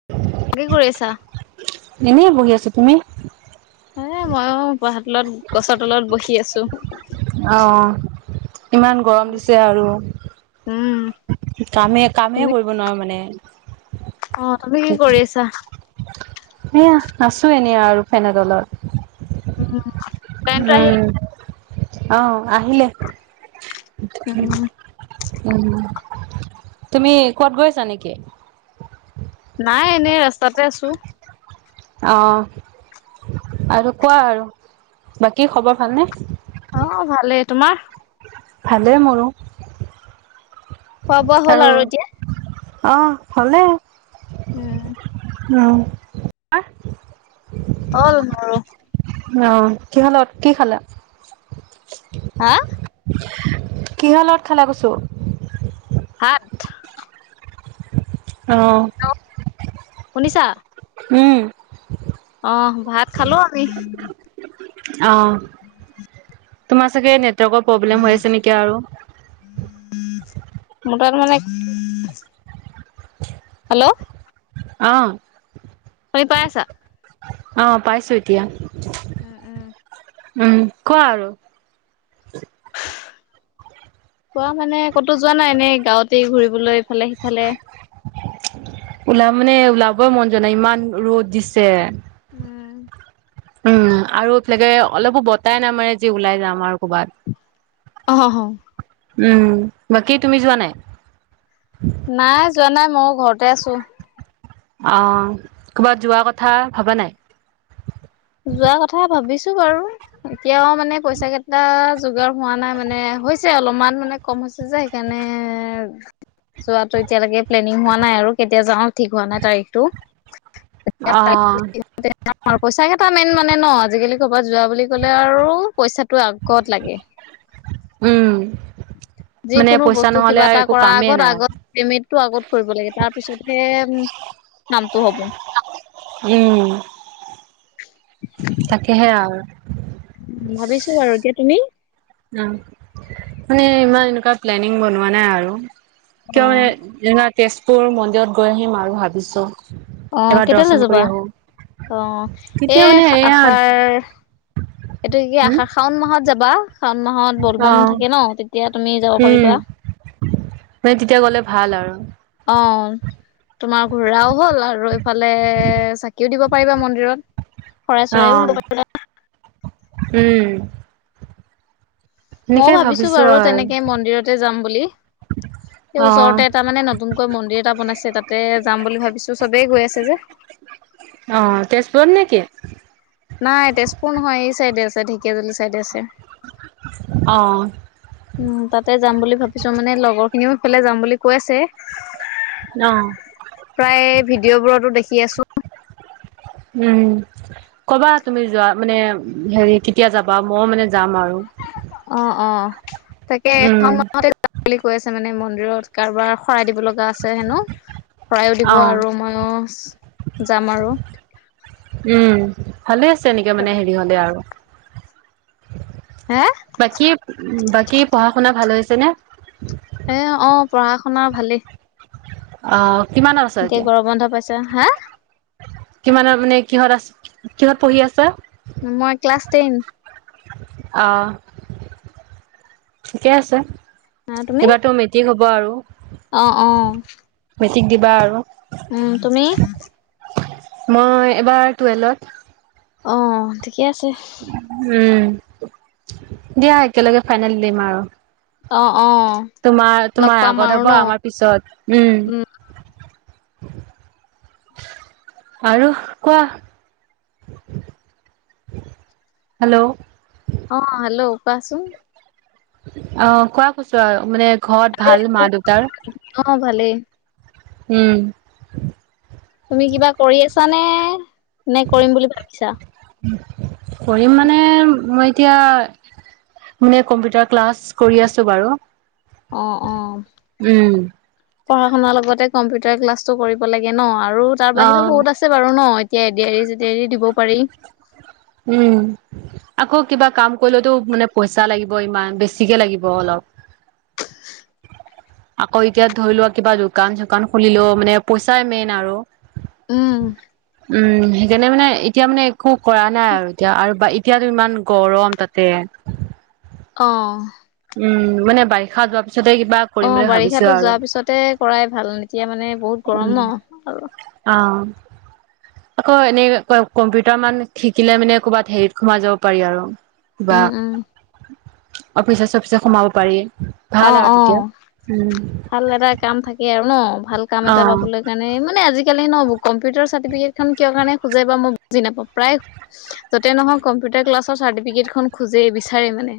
[inaudible] কি কৰিছা? এনেই বহি আছো তুমি? এ ময়ো [unintelligible] তলত গছৰ তলত বহি আছো। অ, ইমান গৰম দিছে আৰু। উম, কামে, কামে কৰিব নোৱাৰো মানে। অ তুমি কি কৰি আছা? এয়া আাছো এনে আৰু ফেনৰ তলত। উম উম অ আহিলে উম, উম, তুমি কবাত গৈ আছা নেকি? নাই এনেই ৰাস্তাতে আছো। অ আৰু কোৱা আৰু বাকী খবৰ ভালনে? অ ভালেই তোমাৰ? ভালেই মোৰো। খোৱা বোৱা হ'ল আৰু এতিয়া। অ হলেই। উম উম তোমাৰ? হল মোৰো। অহ কি খালে কি খালা? হা কিহলত খেলা কছো সাত অঁ শুনিছা উম অ ভাত খালো আমি অ তোমাৰ চাগে নেটৱৰ্কৰ প্ৰব্লেম হৈ আছে নেকি আৰু মোৰ তাত মানে হেল্ল' আহ কৰি পাই আছা অ পাইছো এতিয়া উম উম উম কোৱা আৰু খোৱা মানে কতো যোৱা নাই এনেই গাঁৱতে ঘুৰিবলৈ ইফালে সিফালে ওলা মানে ওলাবই মন যোৱা নাই ইমান ৰ'দ দিছে উম, উম, আৰুকে অলপো বতাই নাই মানে যি ওলাই যাম আৰু ক'ৰবাত। অ, হ, হ। উম, বাকী তুমি যোৱা নাই। নাই যোৱা নাই মই ঘৰতে আছো। অ, ক'ৰবাত যোৱা কথা ভবা নাই। যোৱা কথা ভাবিছো বাৰু এতিয়াও মানে পইচা কেইটা। যোগাৰ হোৱা নাই মানে হৈছে অলপমান মানে কম হৈছে যে সেইকাৰণে। যোৱাতটো এতিয়ালৈকে প্লেনিং হোৱা নাই আৰু কেতিয়া যাও ঠিক হোৱা নাই তাৰিখটো। অ পইচা, কেইটা মেইন মানে ন আজিকালি। ক'ৰবাত যোৱা বুলি ক'লে আৰু পইচাটো আগত লাগে। উম, মানে যিকোনো পইচা বস্তু নহলে কিবা আৰু এটা একো কৰাৰ কামেই আগত নাই আগত। পেমেটটো আগত কৰিব লাগে তাৰপিছতহে নামটো হ'ব। উম, তাকেহ, আৰু। ভাবিছো বাৰু এতিয়া তুমি। অ, মানে ইমান এনেকুৱা প্লেনিং বনোৱা নাই আৰু অ কিয় মানে। না, তেজপুৰ মন্দিৰত গৈ আহিম আৰু ভাবিছো। অ, এবাৰ কেতিয়ালৈ দৰ্শন যাবা কৰি আহো অ এ তেতিয়া মানে এয়া আষাৰ। এইটো কি হুম শাওন মাহত যাবা শাওন মাহত বলবম অ', থাকে ন তেতিয়া তুমি যাব উম, পাৰিবা। মানে তেতিয়া গ'লে ভাল আৰু। অ, তোমাৰ ঘোৰাও হ'ল আৰু এইফালে চাকিও দিব পাৰিবা মন্দিৰত। শৰাই চৰাইও দিব অ'। পাৰিবা। উম, মই সেনেকে ভাবিছো বাৰু আৰু তেনেকে মন্দিৰতে যাম বুলি। স, অ'। ওচৰতে এটা মানে নতুনকৈ মন্দিৰ এটা বনাইছে তাতে যাম বুলি ভাবিছো চবেই গৈ আছে যে। অ, তেজপুৰত নেকি। নাই তেজপুৰ নহয় এই চাইডে আছে ঢেকীয়াাজুলি চাইডে আছে। অ, উম, তাতে যাম বুলি ভাবিছো মানে লগৰ খিনিও সফালে যাম বুলি কৈ আছে। অ, প্ৰায় ভিডিঅ' বোৰতো দেখি আছো। উম, ক'বা তুমি যোৱা মানে হেৰি কেতিয়া যাবা মই মানে যাম আৰু। অ', অ, তাকে উম, [unintelligible] বুলি কৈ আছে মানে মন্দিৰত কাৰোবাৰ শৰাই দিব লগা। লগিয়া আছে হেনো শৰাইও দিব অ', আৰু মইও যাম আৰু। উম, ভালে আছে এনেকে মানে হেৰি হ'লে আৰু। হা, বাকী, বাকী পঢ়া শুনা ভাল হৈছে নে। এ, অ, পঢ়া-শুনা ভালেই। আহ, কিমানৰ আছ এতিয়া। গৰম বন্ধ পাইছা হা কিমানৰ মানে কিহত আছে কিহত পঢ়ি আছে। মই ক্লাছ টেন। অ', ঠিকে আছে হা তুমি এইবাৰোটো মে ক হ'ব আৰু। অ', অ, মেট্ৰিক দ'বা আৰু। উম', তুমি মই এবাৰ টুৱেলভত অ', ঠিকে আছে উ', দিয়া একেলগে ফাইনেল দিম আৰু অ', অ', তোমাৰ, লগ তোমাৰ পাম আগত আৰু হ'ব ন। আমাৰ পিছত উম', আৰু কোৱা হেল্ল' অ, হেল্ল' কোৱাচোন অ, কোৱা কৈছো আৰু মানে ঘৰত আৰু ভাল একো মা-দেউতাৰ অ ভালেই। উম', তুমি কিবা কৰি আছা নে নে কৰিম বুলি ভাবিছা কৰিম মানে মই এতিয়া মানে কম্পিউটাৰ ক্লাছ কৰি আছো বাৰু অ', অ', উম পঢ়া শুনাৰ লগতে কম্পিউটাৰ ক্লাছো কৰিব লাগে ন আৰু তাৰ অ বাহিৰেও বহুত আছে আছে বাৰু ন এতিয়া এডিয়াৰি- চেডিয়াৰি দিব পাৰি উম, আকৌ কিবা কাম কৰিলেতো মানে পইচা লাগিব ইমান বেছিকে লাগিব অলপ [inaudible] আকৌ এতিয়া ধৰি লোৱা কিবা দোকান- চোকান খুলিলোও মানে পইচাই মেইন আৰু উম, উম', সেইকাৰণে মানে এতিয়া মানে একো কৰা নাই আৰু এতিয়া আৰু এতিয়াতো ইমান গৰম তাতে অ' উম', মানে বাৰিষা যোৱাৰ পিছতে কিবা কৰিম অ', বুলি ভাবিছো বাৰিষাতো আৰু যোৱাৰ পিছতে কৰাই ভাল এতিয়া মানে বহুত গৰম উম ন আৰু অ, আকৌ এনে কম্পিউটাৰ মান শিকিলে মানে ক'ৰবাত হেৰিত সোমাই যাব পাৰি আৰু বা উম উম। অফিচে-চফিচে সোমাব পাৰি ভাল অ', আৰু তেতিয়া অ', উম ভাল এটা কাম থাকে আৰু ন ভাল কাম অ এটা পাবলৈ সেইকাৰণে মানে আজিকালি নহব কম্পিউটাৰ চাৰ্টিফিকেট খন কিয় কাৰণে খোজে বা মই বুজি নাপাওঁ প্ৰায় য'তে নহয় কম্পিউটাৰ ক্লাছৰ চাৰ্টিফিকেট খন খোজেেই বিচাৰে মানে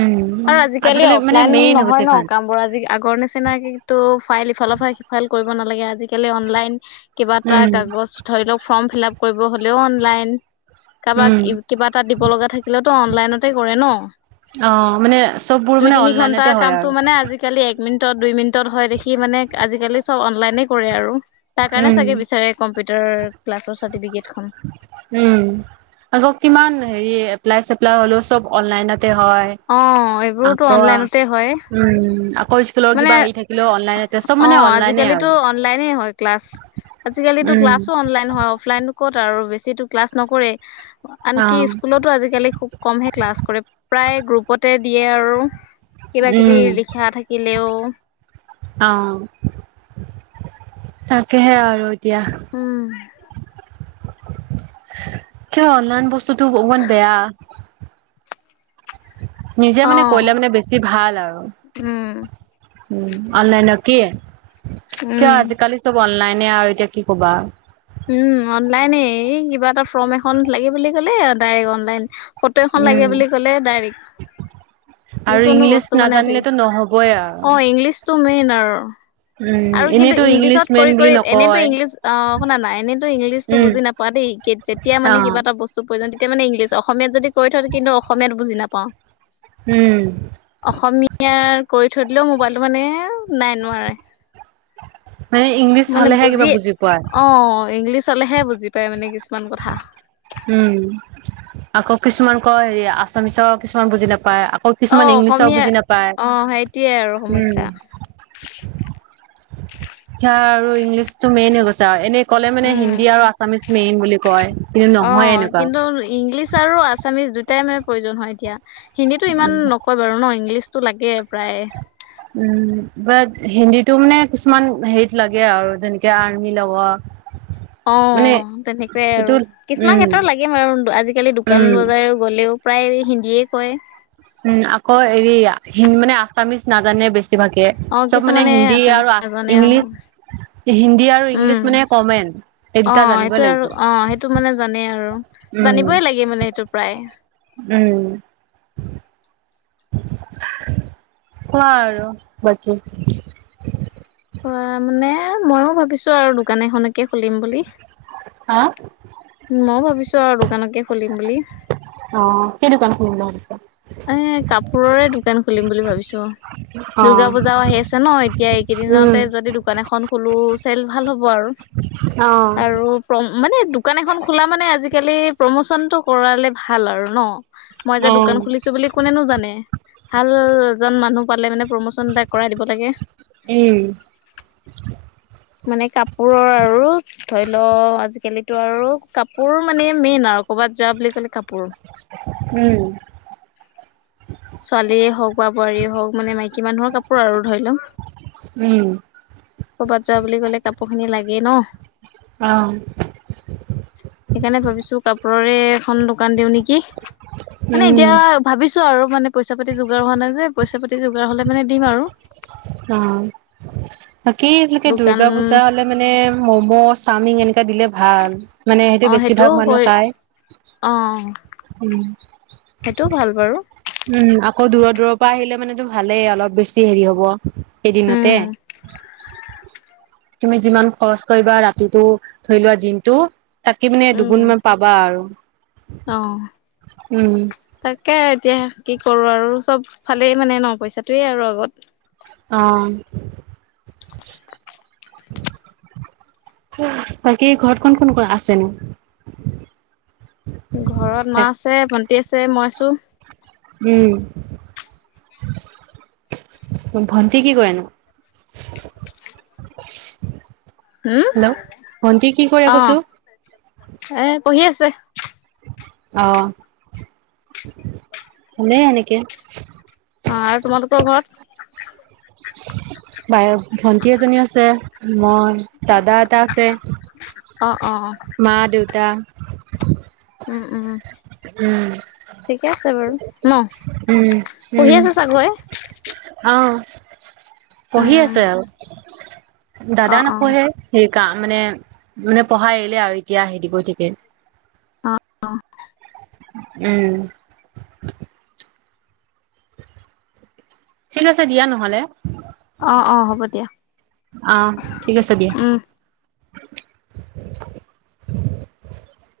উম আজিকালি মানে ফ্লাইন মেইন হৈ নহয় গৈছে ন এখন কাম আজি আগৰ নিচিনাকো ফাইল ইফালৰ পৰাাল সি ফাইল কৰিব নালাগে আজিকালি অনলাইন কিবা এটা উম কাগজ ধৰি লওক ফৰ্ম ফিল আপ কৰিব হ'লেও অনলাইন কাৰোবাক উম কিবা এটা দিব লগা থাকিলেওতো অনলাইনতে কৰে ন অ মানে চববোৰ দুই মানে তিনি ঘন্টাৰ অনলাইনতে হয় কামটো মানে আৰু আজিকালি এক মিনিটত দুই মিনিটত হয় দেখি মানে আজিকালি চব অনলাইনে কৰে আৰু তাৰ কাৰণে উম চাগে বিচাৰে কম্পিউটাৰ ক্লাছৰ চাৰ্টিফিকেট খন উম আকৌ কিমান হেৰি এপ্লাই চপ্লাই হ'লেও চব অনলাইনতে হয় অ এইবোৰোতো আকৌ অনলাইনতে হয় উম আকৈ মানে অ অনলাইনে আৰু আজিকালিতো অনলাইনে হয় ক্লাছ আজিকালিতো উম ক্লাছো অনলাইন হয় অফলাইন ক'ত আৰু বেছিো ক্লাছ নকৰে অ আনকি স্কুলতো আজিকালি খুব কমহে ক্লাছ কৰে প্ৰায় গ্ৰুপতে দিয়ে আৰু কিবা কিবি উম লিখা থাকিলেও অ তাকেহে আৰু এতিয়া উম, কিয় অনলাইন বস্তুতটো অকমান বেয়া, নিজে অ। মানে কৰিলে মানে বেছি ভাল আৰু। উম, অনলাইনৰ কি কিয় উম। আজিকালি চব অনলাইনে আৰু এতিয়া কি ক'বা আৰু। উম, অনলাইনে কিবা এটা ফৰ্ম এখন লাগে বুলি ক'লে ডাইৰেক্ অনলাইন। ফটো এখন উম লাগে বুলি ক'লে ডাইৰেক্ট, আৰু যিকোনো ইংলিছ বস্তু মানে আজি নাজানিলেতো নহবই আৰু অ, ইংলিছ টো মেইন আৰু। উম, আৰু কিন্তু এনেইতো ইংলিছ ইংলিছত মেন কৰি বুলি কৰি এনেতো নকয়। ইংলিছ আহ, শুনা নাই এনেতো ইংলিছটো উম, বুজি নাপোৱা দেই যেতিয়া মানে অ', কিবা এটা বস্তু প্ৰয়ো তেতিয়াান ইংলিছ অসমীয়াত যদি কৈ থ কিন্তু অসমীয়াত বুজি নাপাওঁ। উম, অসমীয়াৰ কৰি থৈ দিলেও মোবাইলটো মানে নাই নোৱাৰে। মে ইংল মানে বুজি অ, ইংলিছ হলেহে বুজি পায় মানে কিছুমান কথা। উম, আকৌ কিছুমান ক হেৰি আছামিছৰ কিছুমান বুজি নাপায় আকৌ অ কিছুমান ইংলিছৰ অসমীয়া বুজি নাপায়। অ সেইটোয়ে আৰু সমস্যা উম, শিক্ষা আৰু ইংলিছটো মেইন হৈ গৈছে আৰু এনে ক'লে মানে উম হিন্দী আৰু আছামিচ মেইন বুলি কয়। কিন্তু অ, নহয় এনেকুৱা। কিন্তু ইংলিছ আৰু আছামিছ দুটাই মানে প্ৰয়োজন হয় এতিয়া। হিন্দীটো ইমান নকয় বাৰু ন ইংলিছতো লাগে প্ৰায়, উম, বাট হিন্দীটো মানে কিছুমান হেত লাগে আৰু যেনেকে আৰ্মি লগত। [inaudible] অ, তেনেকুৱাই আৰু সেইটো কিছুমান উম, ক্ষেত্ৰত লাগিম আৰু আজিকালি দোকান উম। বজাৰে গ'লেও প্ৰায় হিন্দীয়ে কয়। উম, আকৌ হেৰি হ মানে আছামিজ নাজানে বেছিভাগে। অ, চব মানে কিছুমানে হিন্দী আছোমি আৰু আ জানে অ, ইংলিছ হিন্দী আৰু উম, ইংলিছ মানে কমেন এই অ, দুটা জানিবই সেইটোে লাগিব আৰু অ, সেইটো মানে জানেই আৰু। উম জানিবই লাগে মানে এইটো প্ৰায়। উম, কুৱা আৰু বাকী। কুৱা মানে ময়ও ভাবিছো আৰু দোকান এখনকে খুলিম বুলি। হা? মই ভাবিছো আৰু দোকানকে খুলিম বুলি। অ, কি দোকান খুলিম বুলি ভাবিছা? এ, কাপোৰৰে দোকান খুলিম বুলি ভাবিছোঁ। অ দুূৰ্গা পূজাও আহি আছে ন এতিয়া উম এইকেইদিনতে যদি দোকান এখন খলো চেল ভাল হ'ব আৰু। অ, আৰু মানে দোকান এখন খোলা মানে আজিকালি প্ৰমোচনটো কৰালে ভাল আৰু ন? উম, চো বুলি কোনেনো জানে ভালএজন মানুহ পালে মানে প্ৰমোচন এটা কৰাই দিব লাগে। উম, মানে কাপোৰৰ আৰু ধৰি লও আজিকালি ত আৰু কাপোৰ মানে মেইন আৰু ক'ৰবাত যোৱা বুলি ক'লে কাপোৰ উম, ছোৱালীয়ে হওক বা বোৱাৰীয়ে হওক মানে মাইকী মানুহৰ কাপোৰ আৰু ধৰি লক। উম, যোৱা বুলি ক'লে কাপোৰ খিনি লাগেই ন? অ সেইকাৰণে ভাবিছোঁ কাপোৰৰে এখন দোকান দিও নেকি, মানে উম এতিয়া ভাবিছোঁ আৰু মানে পইচা পাতি যোগাৰ হোৱা নাই যে পইচা পাতি যোগাৰ হ'লে মানে দিম আৰু। অ' বাকেই এইবিলাকে দোকান দুৰ্গা পূজা হলে মানে ম'ম' চাওমিন এনেকা দিলে ভাল। মানে সেইটো বেছিভাগ মানুহে খায়। অহ। উম। সেইটোও ভাল বাৰু। উম আকৌ দূৰ দূৰ পৰা আহিলে মানেতো ভালেই অলপ বেছি হেৰি হ'ব। উম এদিনতে তুমি যিমান খৰচ কৰিবা ৰাতিটো ধৰি লোৱা দিনতটো। তাকি মানে দুগুণ মান পাবা আৰু। অহ। উম তাকে এতিয়া কি কৰো আৰু চব ফালেই মানে ন পইচাটোয়ে আৰু আগত। অহ। বাকী ঘৰত কোন কোন আছে নো? ঘৰত মা আছে ভন্তি আছে মই আছোঁ। উম। ভণ্টি কি কৰেনো? [inaudible] হম, হেল্ল' ভন্টি কি কৰে অ' কৈছো এ পঢ়ি আছে। অহ এনে এনেকে অ' আৰু তোমালকৰ ঘৰত? বাই ভন্টি এজনী আছে মই দাদা এটা আছে অ অ অ মা দেউতা। উম, উম। উম ঠিকে আছে বাৰু ন পঢ়ি আছে চাগৈ? অহ পঢ়ি উম আছে আৰু অ দাদা অ নপঢ়ে। সি কা মানে মানে পঢ়া এৰিলে আৰু এতিয়া হেৰি গৈ থাকে অ'। উম। ঠিক আছে দিয়া নহ'লে। অ', অ' হ'ব দিয়া। অ' ঠিক আছে দিয়া। উম